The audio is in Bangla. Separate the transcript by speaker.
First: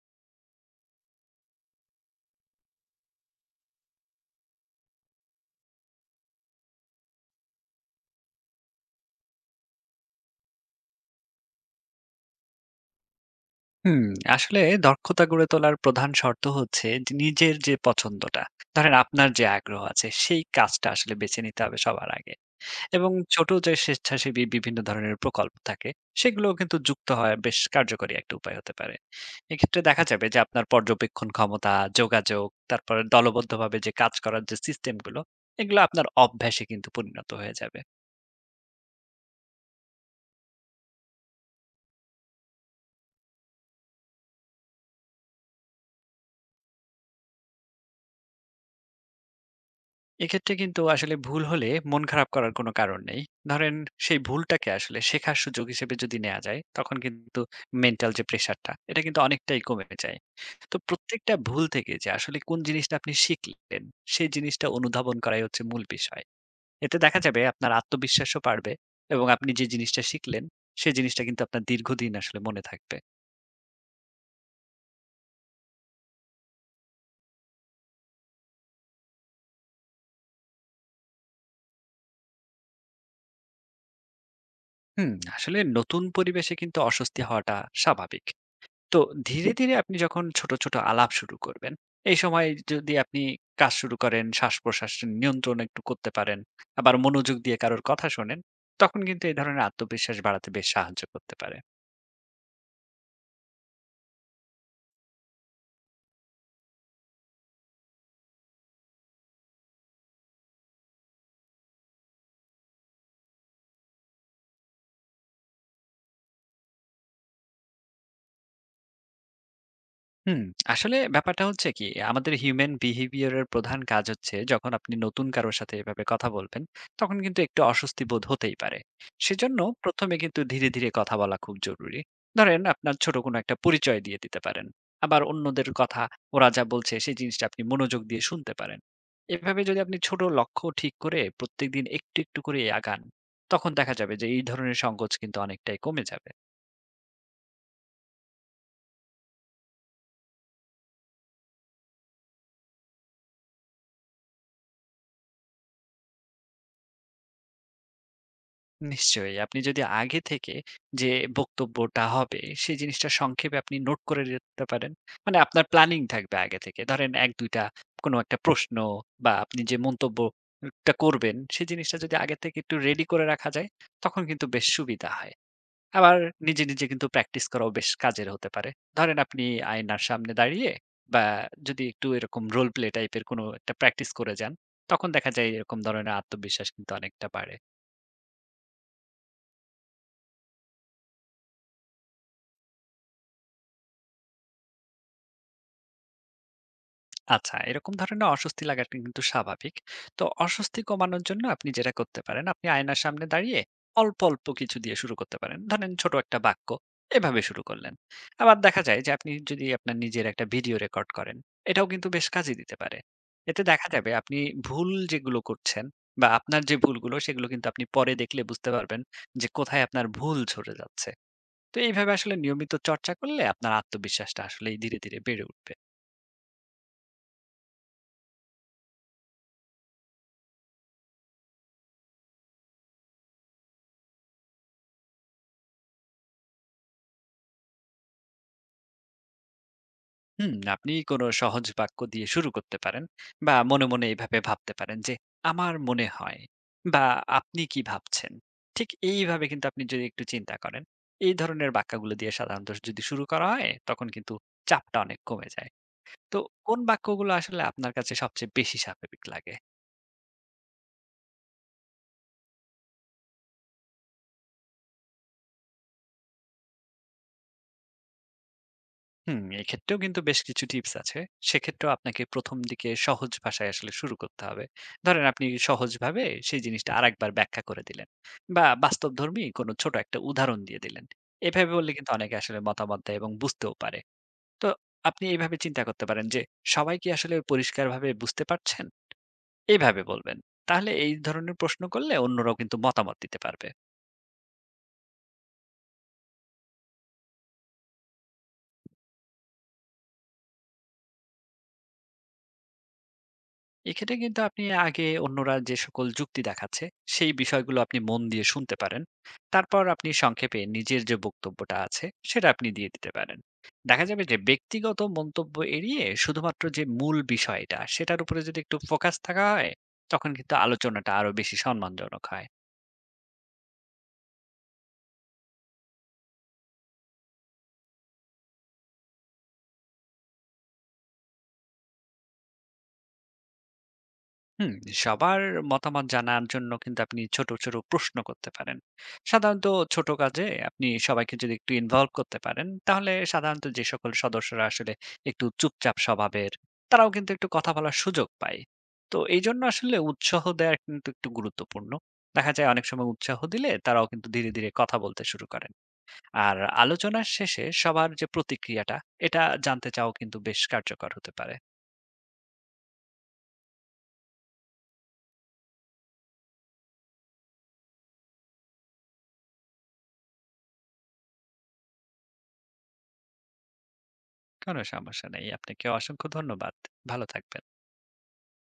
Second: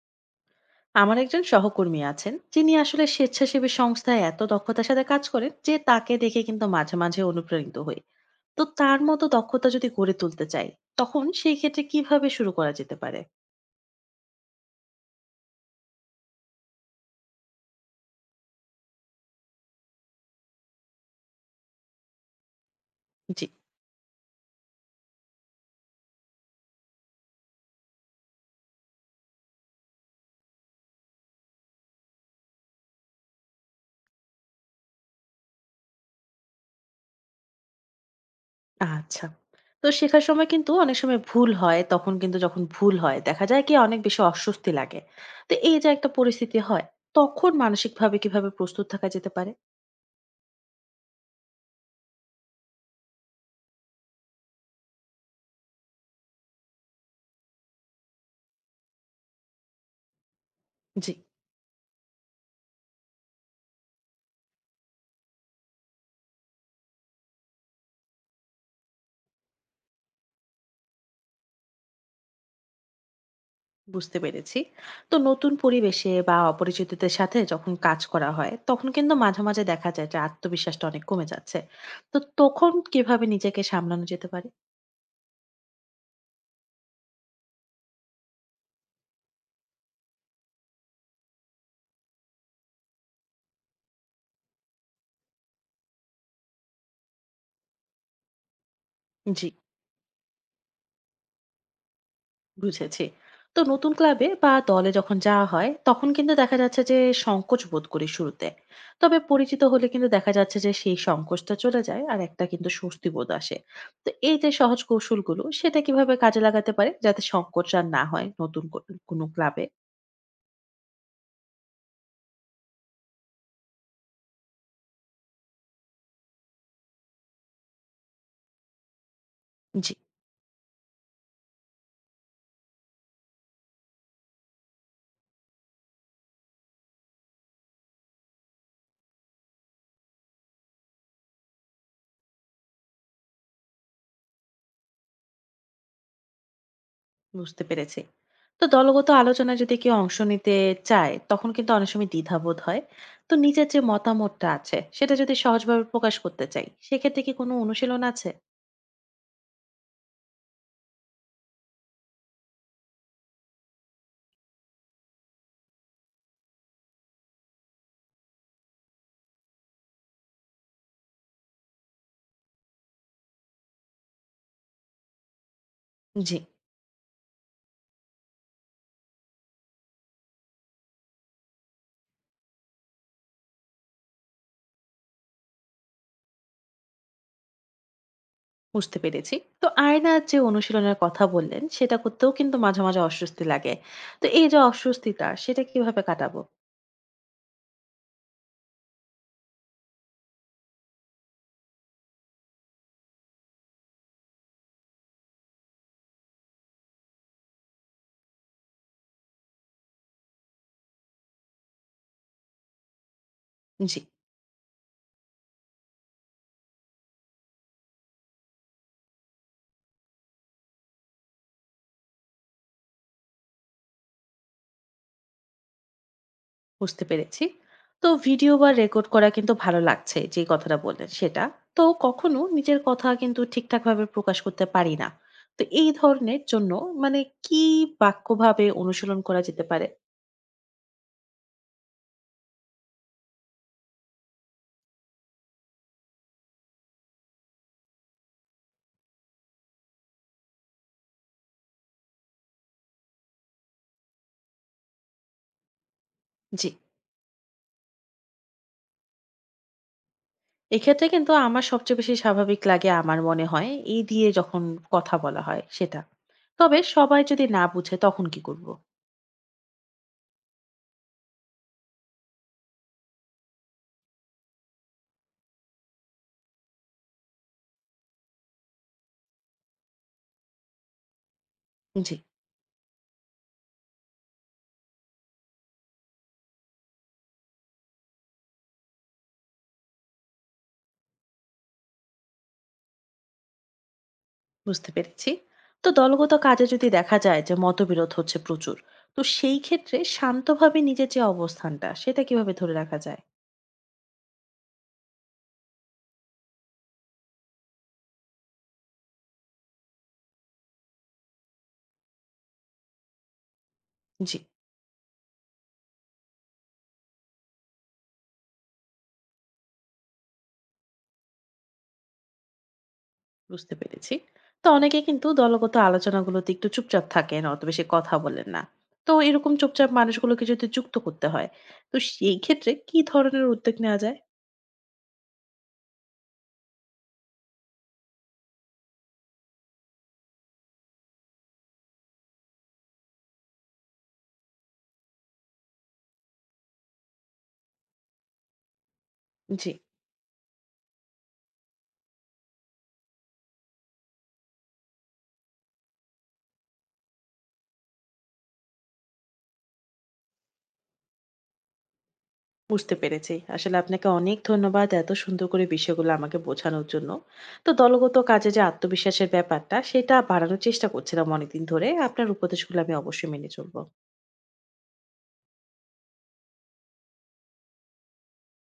Speaker 1: আমার একজন সহকর্মী আছেন যিনি আসলে স্বেচ্ছাসেবী সংস্থায় এত দক্ষতার সাথে কাজ করেন যে তাকে দেখে কিন্তু মাঝে মাঝে অনুপ্রাণিত হই। তো তার মতো দক্ষতা যদি গড়ে তুলতে চাই, তখন সেই ক্ষেত্রে কিভাবে শুরু করা যেতে পারে?
Speaker 2: হুম, আসলে দক্ষতা গড়ে তোলার প্রধান শর্ত হচ্ছে যে নিজের যে পছন্দটা ধরেন আপনার যে আগ্রহ আছে সেই কাজটা আসলে বেছে নিতে হবে সবার আগে। এবং
Speaker 1: জি।
Speaker 2: ছোট যে স্বেচ্ছাসেবী বিভিন্ন ধরনের প্রকল্প থাকে সেগুলো কিন্তু যুক্ত হয় বেশ কার্যকরী একটা উপায় হতে পারে। এক্ষেত্রে দেখা যাবে যে আপনার পর্যবেক্ষণ ক্ষমতা, যোগাযোগ, তারপরে দলবদ্ধভাবে যে কাজ করার যে সিস্টেমগুলো, এগুলো আপনার অভ্যাসে কিন্তু পরিণত হয়ে যাবে।
Speaker 1: আচ্ছা, তো শেখার সময় কিন্তু অনেক সময় ভুল হয়, তখন কিন্তু যখন ভুল হয় দেখা যায় কি অনেক বেশি অস্বস্তি লাগে। তো এই যে একটা পরিস্থিতি হয়, তখন মানসিকভাবে কিভাবে প্রস্তুত থাকা যেতে পারে?
Speaker 2: এক্ষেত্রে কিন্তু আসলে ভুল হলে মন খারাপ করার কোনো কারণ নেই। ধরেন সেই ভুলটাকে আসলে শেখার সুযোগ হিসেবে যদি নেয়া যায়, তখন কিন্তু মেন্টাল যে প্রেশারটা, এটা কিন্তু অনেকটাই কমে যায়। তো
Speaker 1: জি,
Speaker 2: প্রত্যেকটা ভুল থেকে যে আসলে কোন জিনিসটা আপনি শিখলেন, সেই জিনিসটা অনুধাবন করাই হচ্ছে মূল বিষয়। এতে দেখা যাবে আপনার আত্মবিশ্বাসও বাড়বে এবং আপনি যে জিনিসটা শিখলেন, সেই জিনিসটা কিন্তু আপনার দীর্ঘদিন আসলে মনে থাকবে।
Speaker 1: বুঝতে পেরেছি। তো নতুন পরিবেশে বা অপরিচিতদের সাথে যখন কাজ করা হয়, তখন কিন্তু মাঝে মাঝে দেখা যায় যে আত্মবিশ্বাসটা অনেক কমে যাচ্ছে। তো তখন কিভাবে নিজেকে সামলানো যেতে পারে?
Speaker 2: আসলে নতুন পরিবেশে কিন্তু অস্বস্তি হওয়াটা স্বাভাবিক। তো ধীরে, ধীরে আপনি যখন ছোট, ছোট আলাপ শুরু করবেন, এই সময় যদি আপনি কাজ শুরু করেন, শ্বাসপ্রশ্বাস নিয়ন্ত্রণ একটু করতে পারেন, আবার মনোযোগ দিয়ে কারোর কথা শোনেন, তখন কিন্তু এই
Speaker 1: জি,
Speaker 2: ধরনের আত্মবিশ্বাস বাড়াতে বেশ সাহায্য করতে পারে।
Speaker 1: বুঝেছি। তো নতুন ক্লাবে বা দলে যখন যাওয়া হয়, তখন কিন্তু দেখা যাচ্ছে যে সংকোচ বোধ করি শুরুতে। তবে পরিচিত হলে কিন্তু দেখা যাচ্ছে যে সেই সংকোচটা চলে যায় আর একটা কিন্তু স্বস্তি বোধ আসে। তো এই যে সহজ কৌশলগুলো, সেটা কিভাবে কাজে লাগাতে পারে যাতে সংকোচ আর না হয় নতুন কোনো ক্লাবে?
Speaker 2: হুম, আসলে ব্যাপারটা হচ্ছে কি, আমাদের হিউম্যান বিহেভিয়ার এর প্রধান কাজ হচ্ছে যখন আপনি নতুন কারো সাথে এভাবে কথা বলবেন, তখন কিন্তু একটু অস্বস্তি বোধ হতেই পারে। সেজন্য
Speaker 1: জি,
Speaker 2: ১ম এ কিন্তু ধীরে, ধীরে কথা বলা খুব জরুরি। ধরেন আপনার ছোট কোনো একটা পরিচয় দিয়ে দিতে পারেন। আবার অন্যদের কথা ওরা যা বলছে সেই জিনিসটা আপনি মনোযোগ দিয়ে শুনতে পারেন। এভাবে যদি আপনি ছোট লক্ষ্য ঠিক করে প্রত্যেকদিন একটু, একটু করে আগান, তখন দেখা যাবে যে এই ধরনের সংকোচ কিন্তু অনেকটাই কমে যাবে।
Speaker 1: বুঝতে পেরেছি। তো দলগত আলোচনায় যদি কেউ অংশ নিতে চায়, তখন কিন্তু অনেক সময় দ্বিধাবোধ হয়। তো নিজের যে মতামতটা আছে, সেটা যদি সহজভাবে প্রকাশ করতে চাই, সেক্ষেত্রে কি কোনো অনুশীলন আছে?
Speaker 2: নিশ্চয়ই। আপনি যদি আগে থেকে যে বক্তব্যটা হবে, সেই জিনিসটা সংক্ষেপে আপনি নোট করে রাখতে পারেন। মানে আপনার প্ল্যানিং থাকবে আগে থেকে। ধরেন ১-২ টা কোনো একটা প্রশ্ন বা আপনি যে মন্তব্যটা করবেন, সেই জিনিসটা যদি আগে থেকে একটু রেডি করে রাখা যায়, তখন কিন্তু বেশ সুবিধা হয়। আবার
Speaker 1: জি,
Speaker 2: নিজে, নিজে কিন্তু প্র্যাকটিস করাও বেশ কাজের হতে পারে। ধরেন আপনি আয়নার সামনে দাঁড়িয়ে বা যদি একটু এরকম রোল প্লে টাইপের কোনো একটা প্র্যাকটিস করে যান, তখন দেখা যায় এরকম ধরনের আত্মবিশ্বাস কিন্তু অনেকটা বাড়ে।
Speaker 1: বুঝতে পেরেছি। তো আয়নার যে অনুশীলনের কথা বললেন, সেটা করতেও কিন্তু মাঝে, মাঝে অস্বস্তি লাগে। তো এই যে অস্বস্তিটা, সেটা কিভাবে কাটাবো?
Speaker 2: আচ্ছা, এরকম ধরনের অস্বস্তি লাগাটা কিন্তু স্বাভাবিক। তো অস্বস্তি কমানোর জন্য আপনি যেটা করতে পারেন, আপনি আয়নার সামনে দাঁড়িয়ে অল্প, অল্প কিছু দিয়ে শুরু করতে পারেন। ধরেন ছোট একটা বাক্য, এভাবে শুরু করলেন। আবার দেখা যায় যে আপনি যদি আপনার নিজের একটা ভিডিও রেকর্ড করেন, এটাও কিন্তু বেশ কাজে দিতে পারে। এতে দেখা
Speaker 1: জি।
Speaker 2: যাবে আপনি ভুল যেগুলো করছেন বা আপনার যে ভুলগুলো সেগুলো কিন্তু আপনি পরে দেখলে বুঝতে পারবেন যে কোথায় আপনার ভুল ঝরে যাচ্ছে। তো এইভাবে আসলে নিয়মিত চর্চা করলে আপনার আত্মবিশ্বাসটা আসলেই ধীরে, ধীরে বেড়ে উঠবে।
Speaker 1: বুঝতে পেরেছি। তো ভিডিও বা রেকর্ড করা কিন্তু ভালো লাগছে যে কথাটা বললেন সেটা। তো কখনো নিজের কথা কিন্তু ঠিকঠাক ভাবে প্রকাশ করতে পারি না। তো এই ধরনের জন্য মানে কি বাক্যভাবে অনুশীলন করা যেতে পারে?
Speaker 2: হুম, আপনি কোনো সহজ বাক্য দিয়ে শুরু করতে পারেন বা মনে, মনে এভাবে ভাবতে পারেন যে, "আমার মনে হয়" বা "আপনি কি ভাবছেন?" ঠিক এইভাবে কিন্তু আপনি যদি একটু চিন্তা করেন, এই ধরনের বাক্যগুলো দিয়ে সাধারণত যদি শুরু করা হয়, তখন কিন্তু চাপটা অনেক কমে যায়। তো
Speaker 1: জি।
Speaker 2: কোন বাক্যগুলো আসলে আপনার কাছে সবচেয়ে বেশি স্বাভাবিক লাগে?
Speaker 1: এক্ষেত্রে কিন্তু আমার সবচেয়ে বেশি স্বাভাবিক লাগে আমার মনে হয় এই দিয়ে যখন কথা বলা হয় সেটা। তবে সবাই যদি না বুঝে তখন কি করব?
Speaker 2: হুম, এক্ষেত্রেও কিন্তু বেশ কিছু টিপস আছে। সেক্ষেত্রেও আপনাকে ১ম দিকে সহজ ভাষায় আসলে শুরু করতে হবে। ধরেন আপনি সহজভাবে সেই জিনিসটা আরেকবার ব্যাখ্যা করে দিলেন বা বাস্তবধর্মী কোনো ছোট একটা উদাহরণ দিয়ে দিলেন। এভাবে বললে কিন্তু
Speaker 1: জি,
Speaker 2: অনেকে আসলে মতামত দেয় এবং বুঝতেও পারে। তো আপনি এইভাবে চিন্তা করতে পারেন যে, সবাই কি আসলে পরিষ্কারভাবে বুঝতে পারছেন? এইভাবে বলবেন। তাহলে এই ধরনের প্রশ্ন করলে অন্যরাও কিন্তু মতামত দিতে পারবে।
Speaker 1: বুঝতে পেরেছি। তো দলগত কাজে যদি দেখা যায় যে মতবিরোধ হচ্ছে প্রচুর, তো সেই ক্ষেত্রে শান্তভাবে নিজের যে অবস্থানটা সেটা কিভাবে ধরে রাখা যায়?
Speaker 2: এক্ষেত্রে কিন্তু আপনি আগে অন্যরা যে সকল যুক্তি দেখাচ্ছে সেই বিষয়গুলো আপনি মন দিয়ে শুনতে পারেন, তারপর আপনি সংক্ষেপে নিজের যে বক্তব্যটা আছে সেটা আপনি দিয়ে দিতে পারেন। দেখা যাবে
Speaker 1: জি,
Speaker 2: যে ব্যক্তিগত মন্তব্য এড়িয়ে শুধুমাত্র যে মূল বিষয়টা সেটার উপরে যদি একটু ফোকাস থাকা হয়, তখন কিন্তু আলোচনাটা আরো বেশি সম্মানজনক হয়।
Speaker 1: বুঝতে পেরেছি। তো অনেকে কিন্তু দলগত আলোচনাগুলোতে একটু চুপচাপ থাকেন, অত বেশি কথা বলেন না। তো এরকম চুপচাপ মানুষগুলোকে যদি যুক্ত করতে হয়, তো সেই ক্ষেত্রে কি ধরনের উদ্যোগ নেওয়া যায়?
Speaker 2: হুম, সবার মতামত জানার জন্য কিন্তু আপনি ছোট, ছোট প্রশ্ন করতে পারেন। সাধারণত ছোট কাজে আপনি সবাইকে যদি একটু ইনভলভ করতে পারেন, তাহলে সাধারণত যে সকল সদস্যরা আসলে একটু চুপচাপ স্বভাবের, তারাও কিন্তু একটু কথা বলার সুযোগ পায়। তো এইজন্য
Speaker 1: জি,
Speaker 2: আসলে উৎসাহ দেওয়া কিন্তু একটু গুরুত্বপূর্ণ। দেখা যায় অনেক সময় উৎসাহ দিলে তারাও কিন্তু ধীরে, ধীরে কথা বলতে শুরু করেন। আর আলোচনার শেষে সবার যে প্রতিক্রিয়াটা, এটা জানতে চাওয়াও কিন্তু বেশ কার্যকর হতে পারে।
Speaker 1: বুঝতে পেরেছি। আসলে আপনাকে অনেক ধন্যবাদ এত সুন্দর করে বিষয়গুলো আমাকে বোঝানোর জন্য। তো দলগত কাজে যে আত্মবিশ্বাসের ব্যাপারটা, সেটা বাড়ানোর চেষ্টা করছিলাম অনেকদিন ধরে। আপনার উপদেশগুলো আমি অবশ্যই মেনে চলব।
Speaker 2: কোনো সমস্যা নেই। আপনাকেও অসংখ্য ধন্যবাদ। ভালো থাকবেন।